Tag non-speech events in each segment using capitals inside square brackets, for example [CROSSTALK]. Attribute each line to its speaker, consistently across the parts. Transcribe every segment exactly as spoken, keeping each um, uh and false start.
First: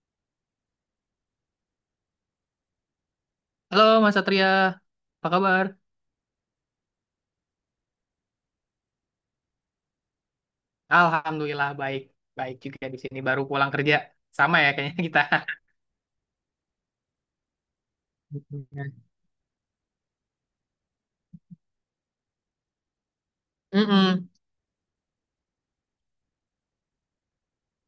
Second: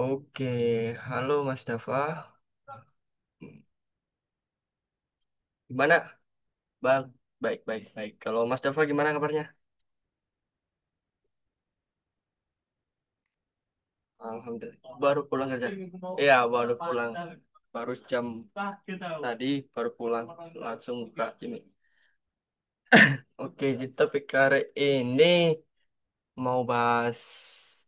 Speaker 1: Oke, halo Mas Dafa.
Speaker 2: Halo Mas Satria, apa kabar?
Speaker 1: Gimana? Bang, baik, baik, baik. Kalau Mas Dafa gimana kabarnya?
Speaker 2: Alhamdulillah baik, baik juga di sini baru pulang kerja. Sama ya
Speaker 1: Alhamdulillah.
Speaker 2: kayaknya kita.
Speaker 1: Baru pulang kerja. Iya, baru pulang. Baru jam
Speaker 2: [LAUGHS]
Speaker 1: tadi baru pulang. Langsung buka ini. Oke, kita
Speaker 2: Mm-mm.
Speaker 1: pikir ini mau bahas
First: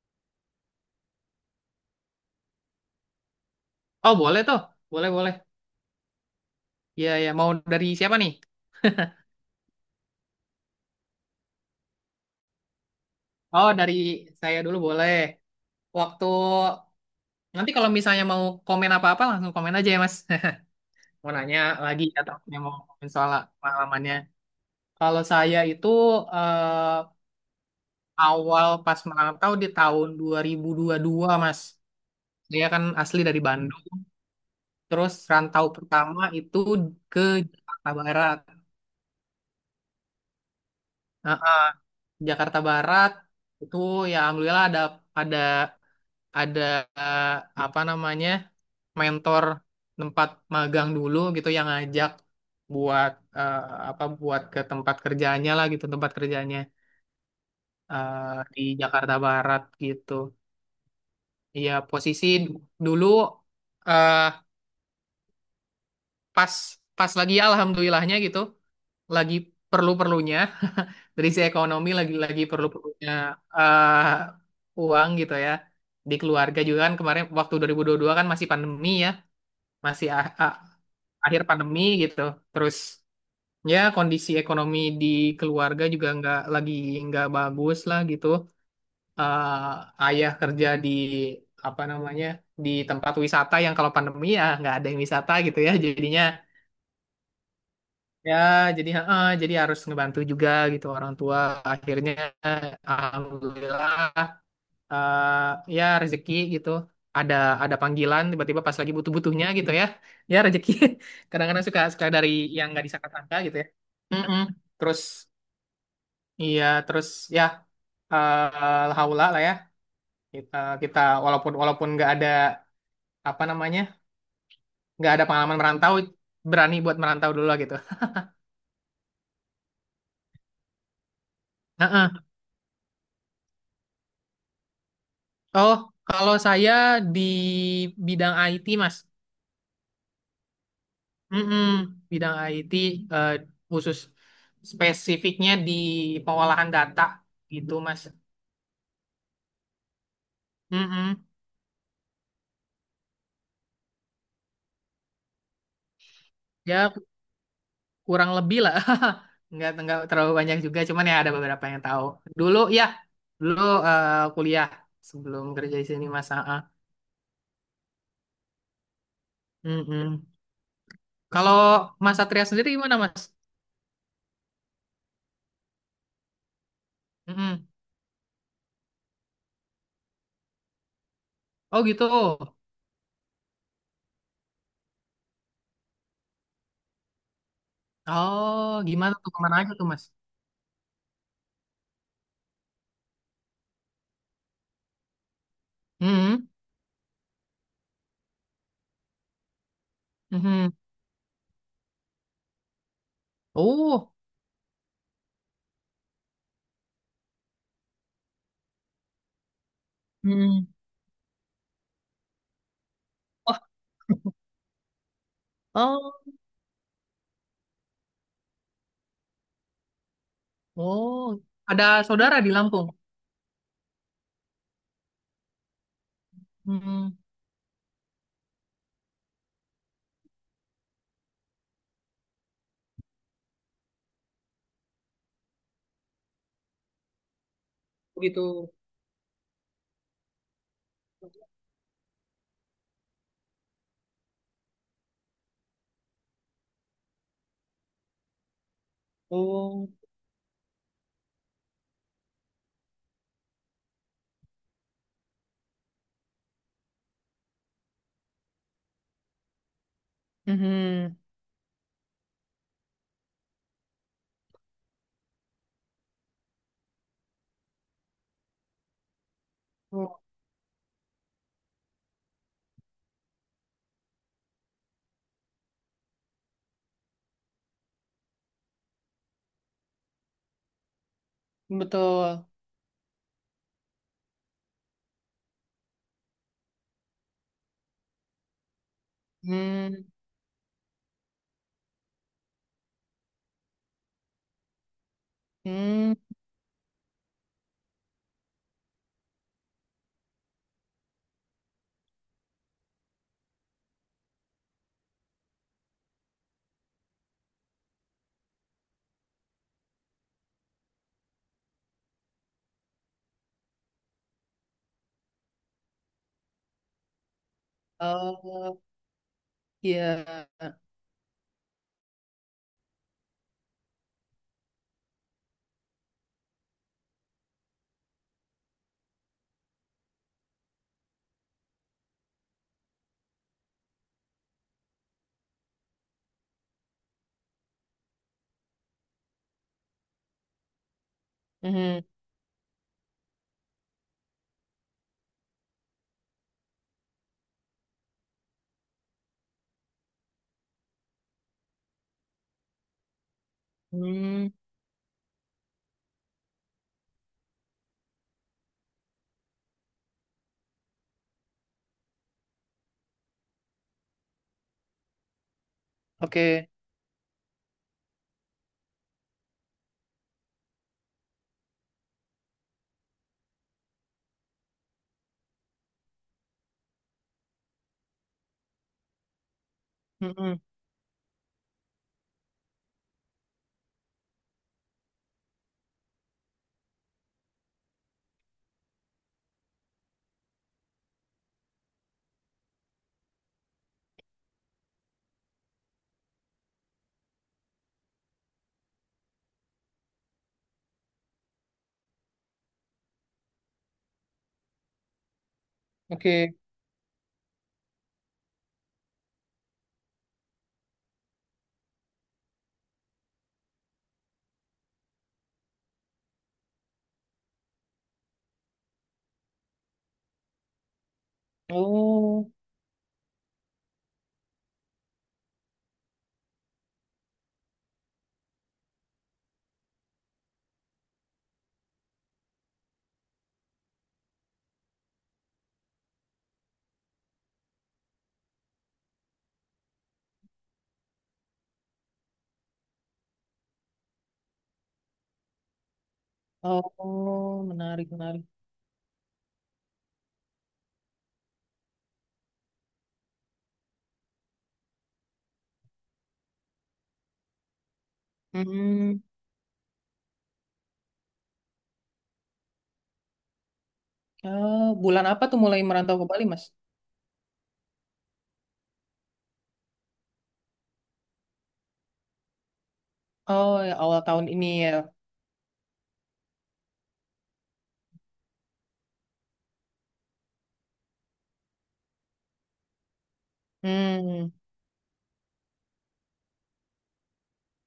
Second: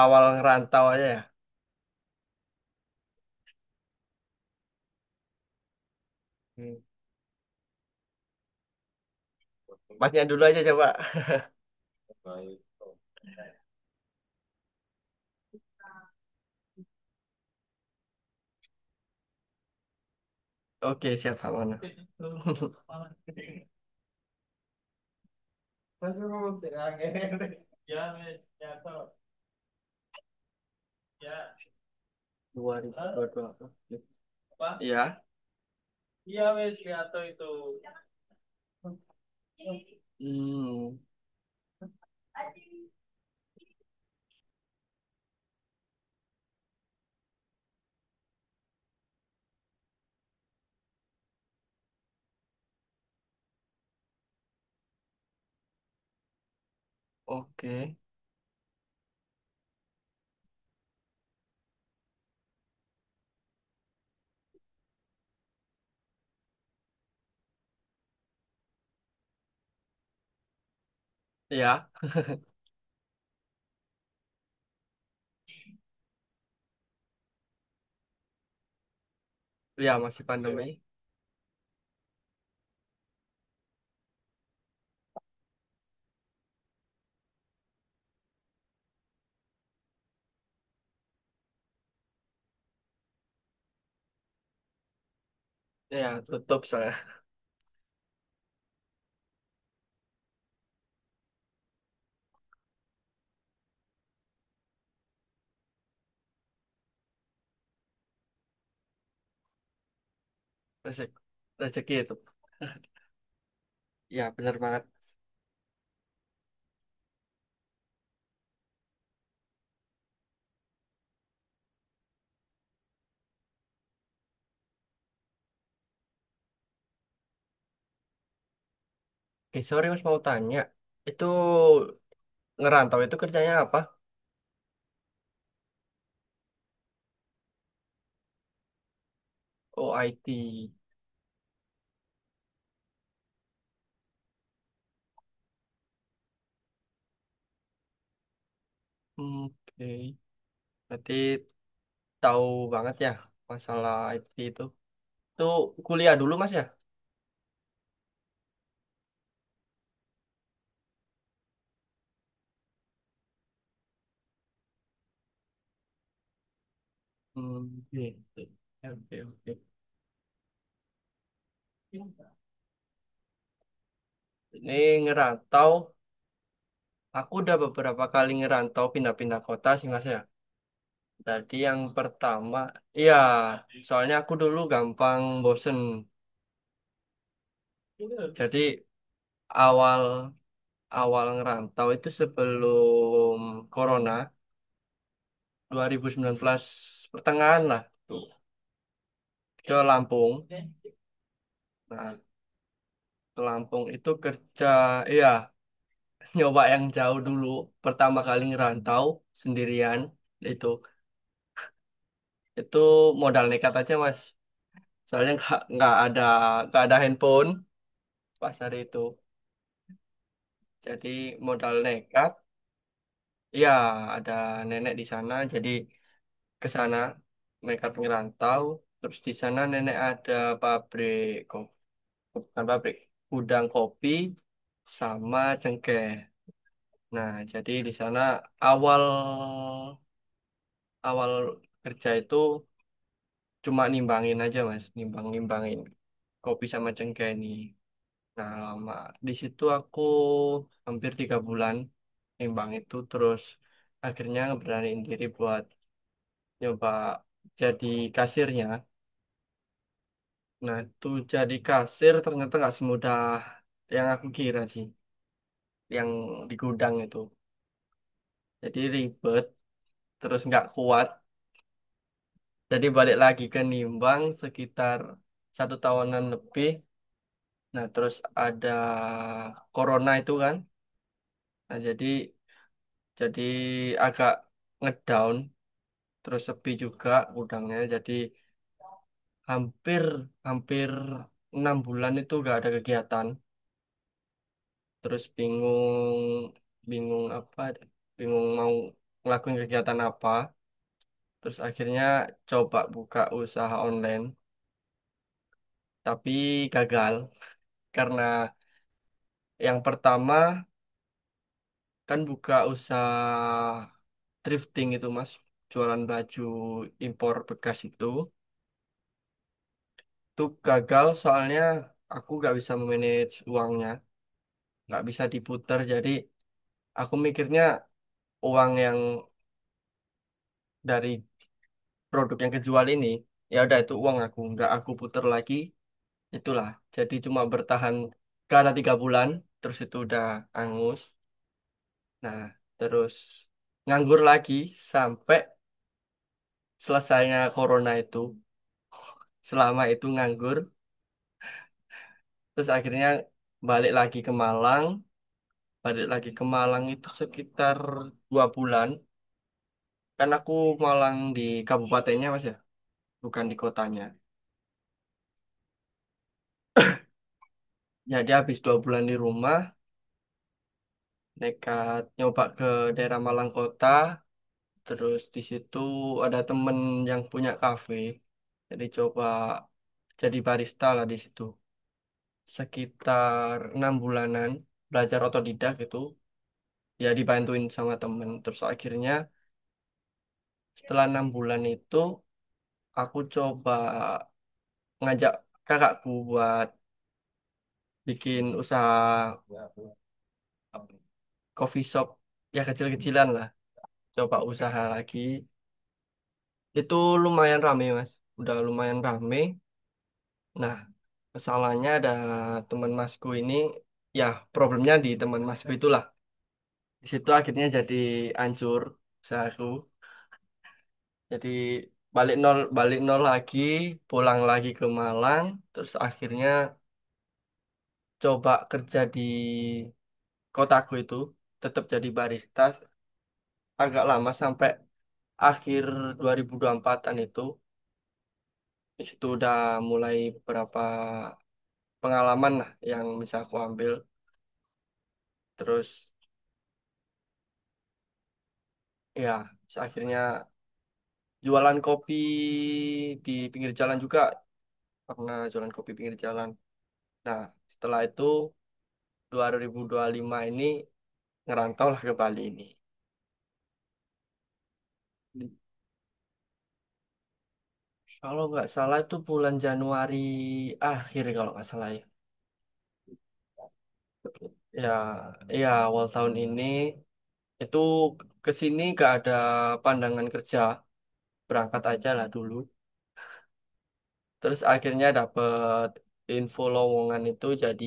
Speaker 1: awal ngerantau aja ya.
Speaker 2: Oh boleh tuh, boleh boleh.
Speaker 1: Hmm.
Speaker 2: Iya ya mau dari siapa nih?
Speaker 1: Masnya dulu aja coba.
Speaker 2: Oh, dari saya dulu boleh. Waktu Nanti kalau misalnya mau komen apa-apa langsung komen aja ya Mas. [LAUGHS]
Speaker 1: Oke,
Speaker 2: Mau
Speaker 1: siap
Speaker 2: nanya
Speaker 1: mana?
Speaker 2: lagi atau punya mau
Speaker 1: [LAUGHS]
Speaker 2: komen soal pengalamannya. Kalau saya itu eh, awal pas merantau di tahun dua ribu dua puluh dua Mas. Saya kan asli dari Bandung.
Speaker 1: dua ribu dua puluh dua. Iya.
Speaker 2: Terus rantau pertama itu ke Jakarta Barat.
Speaker 1: Hmm,
Speaker 2: Nah, Jakarta Barat itu ya alhamdulillah ada ada ada eh, apa namanya mentor tempat magang dulu gitu yang ngajak buat eh, apa buat ke tempat kerjanya lah gitu tempat kerjanya
Speaker 1: oke.
Speaker 2: eh, di Jakarta Barat gitu. Iya posisi d- dulu eh, pas pas lagi ya alhamdulillahnya gitu lagi perlu-perlunya dari sisi
Speaker 1: Iya,
Speaker 2: ekonomi lagi-lagi perlu-perlunya eh, uang gitu ya. Di keluarga juga kan kemarin waktu dua ribu dua puluh dua kan masih pandemi ya,
Speaker 1: iya
Speaker 2: masih
Speaker 1: masih
Speaker 2: a- a-
Speaker 1: pandemi.
Speaker 2: akhir pandemi gitu. Terus ya kondisi ekonomi di keluarga juga nggak lagi nggak bagus lah gitu. Eh, ayah kerja di apa namanya di tempat wisata yang kalau pandemi ya nggak ada yang wisata gitu ya.
Speaker 1: Ya,
Speaker 2: Jadinya
Speaker 1: tutup soalnya.
Speaker 2: ya jadi eh, jadi harus ngebantu juga gitu orang tua. Akhirnya Alhamdulillah eh ya rezeki gitu ada ada panggilan tiba-tiba pas lagi butuh-butuhnya gitu ya ya rezeki.
Speaker 1: [LAUGHS] Rezeki,
Speaker 2: [LAUGHS] Kadang-kadang suka
Speaker 1: rezeki
Speaker 2: suka
Speaker 1: itu,
Speaker 2: dari yang nggak disangka-sangka gitu ya.
Speaker 1: ya
Speaker 2: Mm-mm.
Speaker 1: benar banget.
Speaker 2: Terus iya terus ya eh haula lah ya kita kita walaupun walaupun nggak ada apa namanya nggak ada pengalaman merantau berani buat merantau dulu lah gitu.
Speaker 1: Oke, sorry Mas, mau tanya, itu
Speaker 2: Heeh.
Speaker 1: ngerantau itu kerjanya apa?
Speaker 2: Oh, kalau saya di bidang I T, Mas.
Speaker 1: Oh, I T.
Speaker 2: Mm-mm, bidang I T eh, khusus spesifiknya di pengolahan data gitu Mas.
Speaker 1: Hmm, oke, berarti
Speaker 2: Mm-mm.
Speaker 1: tahu banget ya masalah I T itu itu kuliah dulu Mas ya?
Speaker 2: Ya kurang lebih lah. [LAUGHS] Nggak, nggak terlalu banyak juga, cuman ya ada beberapa yang tahu. Dulu ya, dulu eh, kuliah sebelum kerja di sini Mas. Ah, ah.
Speaker 1: Hmm, oke, oke, oke, oke.
Speaker 2: Mm-mm. Kalau Mas Satria sendiri gimana Mas?
Speaker 1: Ini ngerantau, aku udah
Speaker 2: Mm-mm.
Speaker 1: beberapa kali ngerantau, pindah-pindah kota sih Mas ya. Tadi yang
Speaker 2: Oh gitu.
Speaker 1: pertama, iya, soalnya aku dulu gampang bosen. Jadi
Speaker 2: Oh gimana tuh kemana aja tuh
Speaker 1: awal
Speaker 2: Mas?
Speaker 1: awal ngerantau itu sebelum Corona,
Speaker 2: Mm-mm.
Speaker 1: dua ribu sembilan belas pertengahan lah, tuh ke Lampung.
Speaker 2: Mm-mm.
Speaker 1: Nah, ke Lampung itu
Speaker 2: Oh.
Speaker 1: kerja. Iya, [LAUGHS] nyoba yang jauh dulu pertama kali ngerantau sendirian. itu
Speaker 2: Mm.
Speaker 1: itu modal
Speaker 2: Wah.
Speaker 1: nekat aja Mas. Soalnya nggak nggak ada
Speaker 2: Oh.
Speaker 1: nggak ada handphone pas hari itu. Jadi
Speaker 2: Oh,
Speaker 1: modal
Speaker 2: ada
Speaker 1: nekat.
Speaker 2: saudara di Lampung.
Speaker 1: Iya, ada nenek di sana jadi ke sana.
Speaker 2: Hmm,
Speaker 1: Mereka ngerantau, terus di sana nenek ada pabrik, ko- bukan pabrik, gudang kopi sama cengkeh. Nah, jadi di sana
Speaker 2: begitu.
Speaker 1: awal awal kerja itu cuma nimbangin aja Mas, nimbang nimbangin kopi sama cengkeh ini. Nah, lama di situ
Speaker 2: Oh,
Speaker 1: aku hampir tiga bulan nimbang itu, terus akhirnya ngeberaniin diri buat nyoba jadi kasirnya. Nah, itu
Speaker 2: mhm.
Speaker 1: jadi kasir ternyata nggak semudah yang aku kira sih, yang di gudang itu. Jadi ribet,
Speaker 2: Oh,
Speaker 1: terus nggak kuat. Jadi balik lagi ke Nimbang sekitar satu tahunan lebih. Nah, terus ada Corona itu kan. Nah, jadi
Speaker 2: betul.
Speaker 1: jadi agak ngedown, terus sepi juga gudangnya. Jadi hampir
Speaker 2: Hmm,
Speaker 1: hampir enam bulan itu nggak ada kegiatan. Terus bingung,
Speaker 2: hmm.
Speaker 1: bingung apa, bingung mau ngelakuin kegiatan apa. Terus akhirnya coba buka usaha online tapi gagal, karena yang pertama kan buka usaha thrifting itu Mas, jualan baju impor bekas itu.
Speaker 2: Oh,
Speaker 1: Tuh
Speaker 2: iya.
Speaker 1: gagal soalnya aku nggak bisa manage uangnya, nggak bisa diputar. Jadi aku mikirnya uang yang dari produk yang kejual ini, ya udah itu uang aku nggak aku puter lagi. Itulah, jadi cuma bertahan karena tiga bulan terus itu udah angus.
Speaker 2: Mhm.
Speaker 1: Nah, terus nganggur lagi sampai selesainya corona itu. Selama itu nganggur, terus akhirnya balik lagi ke
Speaker 2: Hmm,
Speaker 1: Malang. Balik lagi ke Malang itu sekitar dua bulan. Kan aku Malang di kabupatennya Mas ya, bukan di kotanya.
Speaker 2: oke.
Speaker 1: Jadi habis dua bulan di rumah, nekat nyoba ke daerah Malang Kota. Terus di situ ada temen yang punya kafe, jadi coba jadi
Speaker 2: Mhm.
Speaker 1: barista lah di situ sekitar enam bulanan, belajar otodidak gitu. Ya, dibantuin sama temen. Terus akhirnya setelah enam bulan itu, aku coba ngajak kakakku buat bikin usaha coffee shop, ya kecil-kecilan lah, coba usaha lagi.
Speaker 2: Oke.
Speaker 1: Itu lumayan rame Mas, udah lumayan rame. Nah, masalahnya ada teman masku ini, ya problemnya di teman masku itulah. Di situ akhirnya jadi hancur usahaku. Jadi balik
Speaker 2: Oh,
Speaker 1: nol, balik nol lagi, pulang lagi ke Malang. Terus akhirnya coba kerja di kotaku itu, tetap jadi barista agak lama sampai akhir dua ribu dua puluh empat-an itu. Di situ udah mulai beberapa pengalaman lah yang bisa aku ambil. Terus
Speaker 2: oh, menarik, menarik.
Speaker 1: ya, akhirnya jualan kopi di pinggir jalan juga, pernah jualan kopi pinggir jalan. Nah, setelah itu
Speaker 2: Hmm.
Speaker 1: dua ribu dua puluh lima ini ngerantau lah ke Bali ini.
Speaker 2: Oh, bulan apa tuh mulai merantau ke Bali, Mas?
Speaker 1: Kalau nggak salah itu bulan Januari akhir, kalau nggak salah ya.
Speaker 2: Oh, ya awal tahun ini
Speaker 1: Ya,
Speaker 2: ya.
Speaker 1: ya awal tahun ini. Itu ke sini nggak ada pandangan kerja, berangkat aja lah dulu.
Speaker 2: Hmm,
Speaker 1: Terus akhirnya dapet info lowongan, itu jadi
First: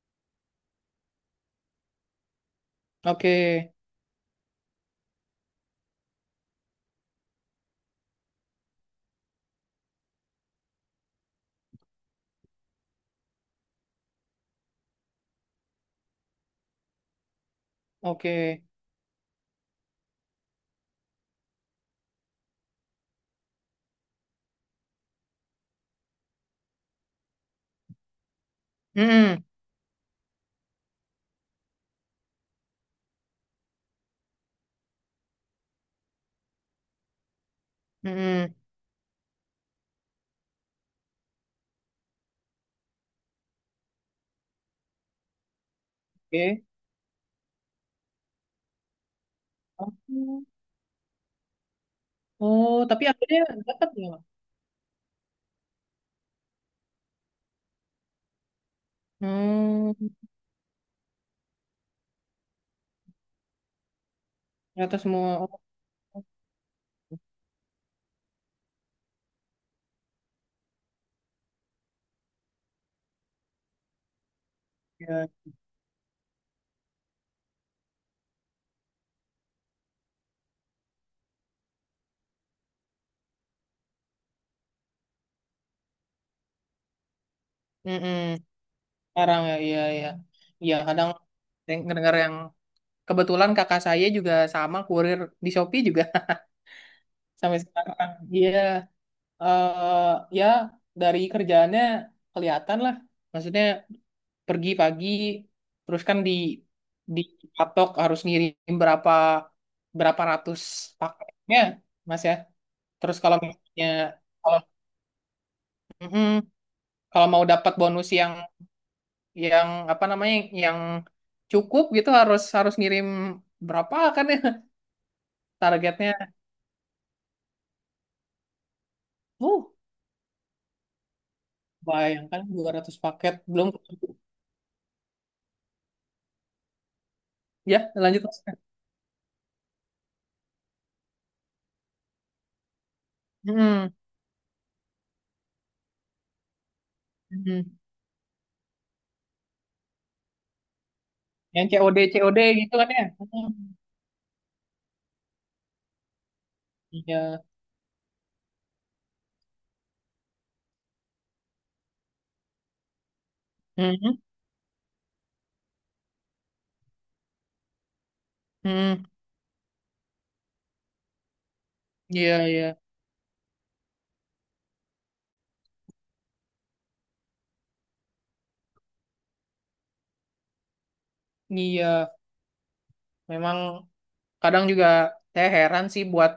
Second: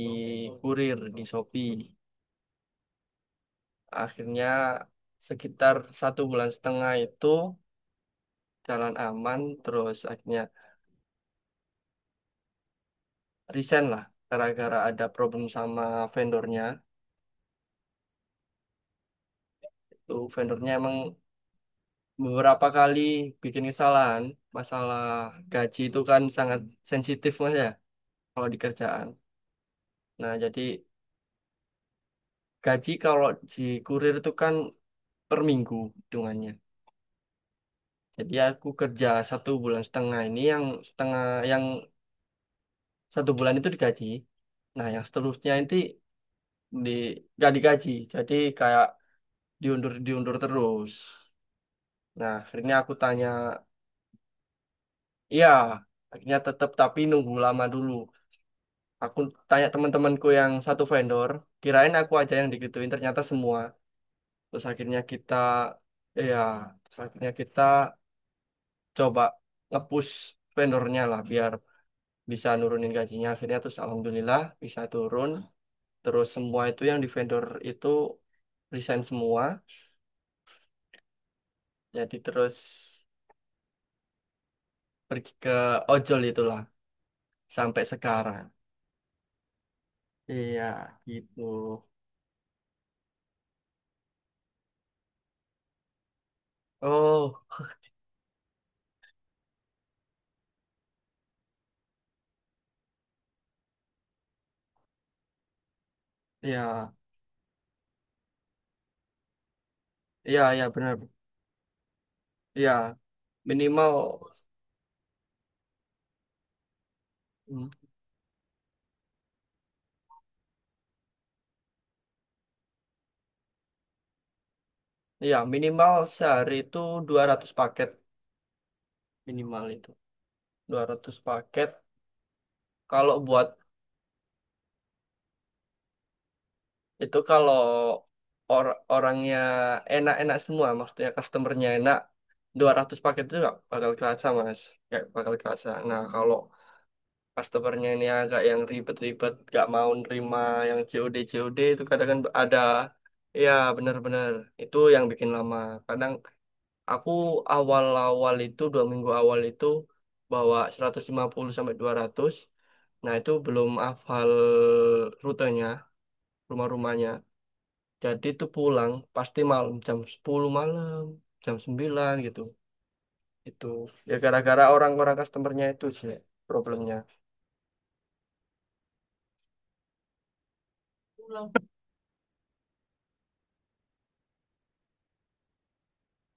Speaker 1: kurir di Shopee.
Speaker 2: oke,
Speaker 1: Akhirnya sekitar satu bulan setengah itu jalan aman, terus akhirnya resign lah gara-gara ada problem sama vendornya.
Speaker 2: oke.
Speaker 1: Itu vendornya emang beberapa kali bikin kesalahan. Masalah gaji itu kan sangat sensitif Mas ya kalau di kerjaan.
Speaker 2: Hmm,
Speaker 1: Nah, jadi gaji kalau di kurir itu kan per minggu hitungannya. Jadi
Speaker 2: hmm,
Speaker 1: aku kerja satu bulan setengah ini, yang setengah, yang satu bulan itu digaji. Nah, yang seterusnya nanti
Speaker 2: oke.
Speaker 1: di nggak digaji. Jadi kayak diundur, diundur
Speaker 2: Oh.
Speaker 1: terus. Nah, akhirnya
Speaker 2: Oh,
Speaker 1: aku
Speaker 2: tapi
Speaker 1: tanya,
Speaker 2: akhirnya dapat ya, Mas?
Speaker 1: iya, akhirnya tetap, tapi nunggu lama dulu. Aku tanya
Speaker 2: Hmm,
Speaker 1: teman-temanku yang satu vendor, kirain aku aja yang digituin ternyata semua. Terus
Speaker 2: ternyata
Speaker 1: akhirnya
Speaker 2: semua.
Speaker 1: kita
Speaker 2: Oh,
Speaker 1: Ya, terus akhirnya kita coba ngepush vendornya lah biar bisa nurunin gajinya. Akhirnya terus alhamdulillah bisa
Speaker 2: ya.
Speaker 1: turun. Terus semua itu yang di vendor itu resign semua. Jadi terus pergi ke ojol itulah sampai
Speaker 2: Mm-mm.
Speaker 1: sekarang.
Speaker 2: Sekarang ya, iya, iya.
Speaker 1: Iya,
Speaker 2: Iya, kadang
Speaker 1: gitu.
Speaker 2: deng- ngedengar yang kebetulan kakak saya juga sama kurir di Shopee juga. [LAUGHS]
Speaker 1: Oh,
Speaker 2: Sampai sekarang. Iya, eh ya dari kerjaannya kelihatan lah. Maksudnya pergi pagi, terus kan di
Speaker 1: iya,
Speaker 2: dipatok harus ngirim berapa berapa
Speaker 1: iya,
Speaker 2: ratus
Speaker 1: iya benar.
Speaker 2: paketnya, Mas ya.
Speaker 1: Iya,
Speaker 2: Terus kalau misalnya
Speaker 1: minimal,
Speaker 2: kalau Mm-mm, kalau mau
Speaker 1: hmm,
Speaker 2: dapat bonus yang yang apa namanya yang cukup gitu harus harus ngirim berapa kan ya.
Speaker 1: iya,
Speaker 2: [LAUGHS]
Speaker 1: minimal
Speaker 2: Targetnya.
Speaker 1: sehari itu dua ratus paket,
Speaker 2: Uh,
Speaker 1: minimal itu. Dua ratus paket.
Speaker 2: Bayangkan dua ratus
Speaker 1: Kalau
Speaker 2: paket
Speaker 1: buat
Speaker 2: belum
Speaker 1: itu, kalau
Speaker 2: ya lanjut Mas.
Speaker 1: or- orangnya enak-enak semua, maksudnya customernya enak, dua ratus paket itu nggak
Speaker 2: Hmm,
Speaker 1: bakal kerasa Mas, nggak bakal kerasa. Nah kalau
Speaker 2: hmm.
Speaker 1: customernya ini agak yang ribet-ribet, gak mau nerima yang C O D C O D
Speaker 2: Yang
Speaker 1: itu
Speaker 2: C O D
Speaker 1: kadang kan
Speaker 2: C O D
Speaker 1: ada.
Speaker 2: gitu kan ya.
Speaker 1: Ya,
Speaker 2: Hmm.
Speaker 1: benar-benar itu yang bikin lama kadang. Aku
Speaker 2: Iya.
Speaker 1: awal-awal itu dua minggu awal itu bawa seratus lima puluh sampai dua ratus. Nah itu belum
Speaker 2: Hmm, hmm.
Speaker 1: hafal rutenya, rumah-rumahnya. Jadi itu pulang
Speaker 2: Hmm.
Speaker 1: pasti malam jam sepuluh malam, jam sembilan gitu.
Speaker 2: Iya, iya.
Speaker 1: Itu ya gara-gara orang-orang customernya itu sih problemnya.
Speaker 2: Iya, memang kadang juga saya heran sih buat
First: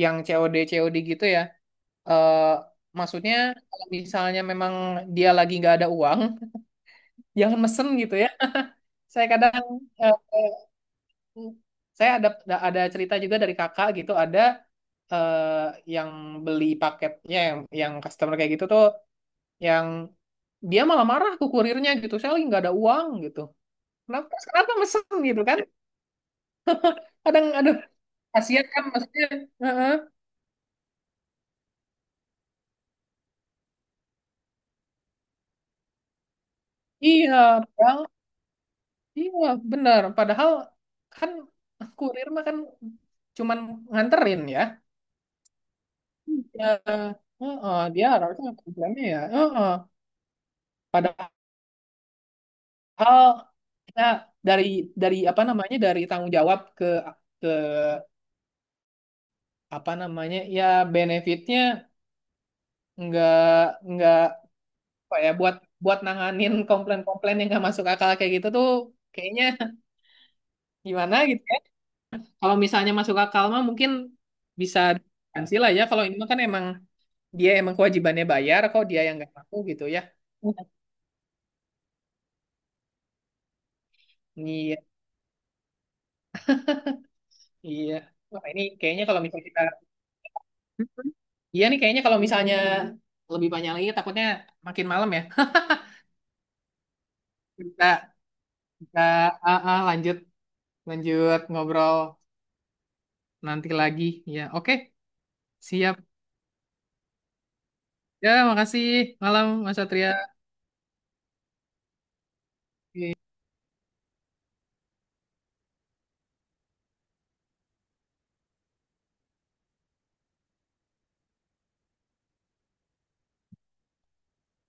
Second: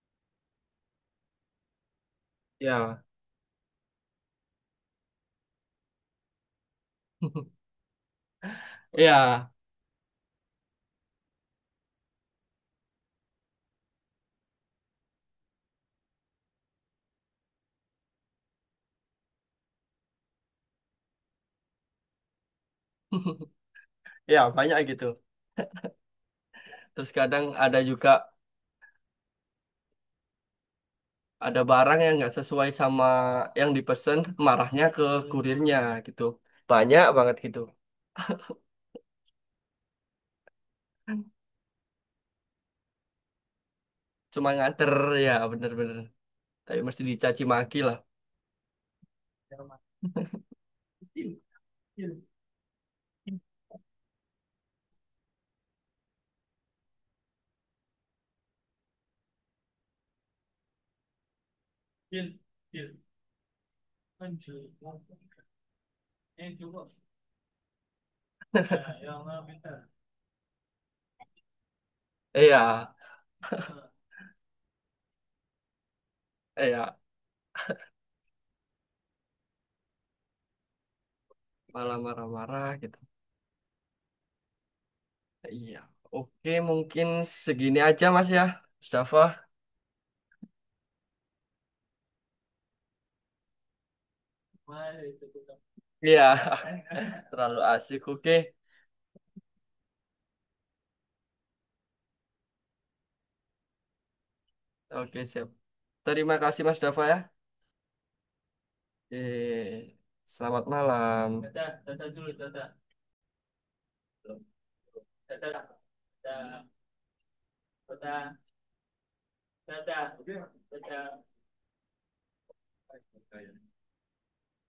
Speaker 2: yang C O D C O D gitu ya. Eh
Speaker 1: Ya,
Speaker 2: Maksudnya kalau misalnya memang dia lagi nggak ada uang jangan
Speaker 1: [LAUGHS]
Speaker 2: mesen gitu ya. [LAUGHS] Saya
Speaker 1: ya
Speaker 2: kadang eh, eh, saya ada ada cerita juga dari kakak gitu, ada eh, yang beli paketnya yang yang customer kayak gitu tuh yang dia malah marah ke kurirnya gitu. Saya lagi nggak ada uang gitu.
Speaker 1: [LAUGHS]
Speaker 2: Kenapa
Speaker 1: ya
Speaker 2: kenapa
Speaker 1: banyak gitu.
Speaker 2: mesen gitu kan?
Speaker 1: Terus
Speaker 2: Kadang
Speaker 1: kadang
Speaker 2: aduh
Speaker 1: ada juga,
Speaker 2: kasihan kan maksudnya. Heeh.
Speaker 1: ada barang yang nggak sesuai sama yang dipesan, marahnya ke kurirnya gitu, banyak banget gitu.
Speaker 2: Iya, padahal iya benar. Padahal kan kurir mah kan cuman nganterin
Speaker 1: Cuma
Speaker 2: ya.
Speaker 1: nganter, ya bener-bener
Speaker 2: Ya,
Speaker 1: tapi mesti dicaci maki
Speaker 2: heeh,
Speaker 1: lah.
Speaker 2: dia harusnya programnya ya. Heeh. Padahal kita dari dari apa namanya dari tanggung jawab ke ke apa namanya ya benefitnya nggak nggak apa ya buat buat nanganin komplain-komplain yang nggak masuk akal kayak gitu tuh kayaknya gimana gitu ya. Kalau
Speaker 1: Iya,
Speaker 2: misalnya masuk akal mah mungkin bisa diganti lah ya. Kalau ini mah kan emang
Speaker 1: iya,
Speaker 2: dia emang kewajibannya bayar kok dia yang nggak mampu gitu ya.
Speaker 1: malah marah-marah gitu.
Speaker 2: Iya,
Speaker 1: Iya, oke mungkin segini
Speaker 2: iya.
Speaker 1: aja Mas ya,
Speaker 2: Wah, ini kayaknya
Speaker 1: Mustafa.
Speaker 2: kalau misalnya kita. Iya nih kayaknya kalau misalnya lebih banyak lagi takutnya makin malam ya.
Speaker 1: Iya, [LAUGHS]
Speaker 2: [LAUGHS]
Speaker 1: terlalu
Speaker 2: Kita
Speaker 1: asik. Oke,
Speaker 2: kita ah, ah, lanjut lanjut ngobrol nanti lagi. Ya, oke.
Speaker 1: oke, siap,
Speaker 2: Siap.
Speaker 1: terima kasih Mas Dafa ya.
Speaker 2: Ya, makasih. Malam Mas
Speaker 1: eh
Speaker 2: Satria.
Speaker 1: Selamat malam. Dadah, dadah dulu, dadah.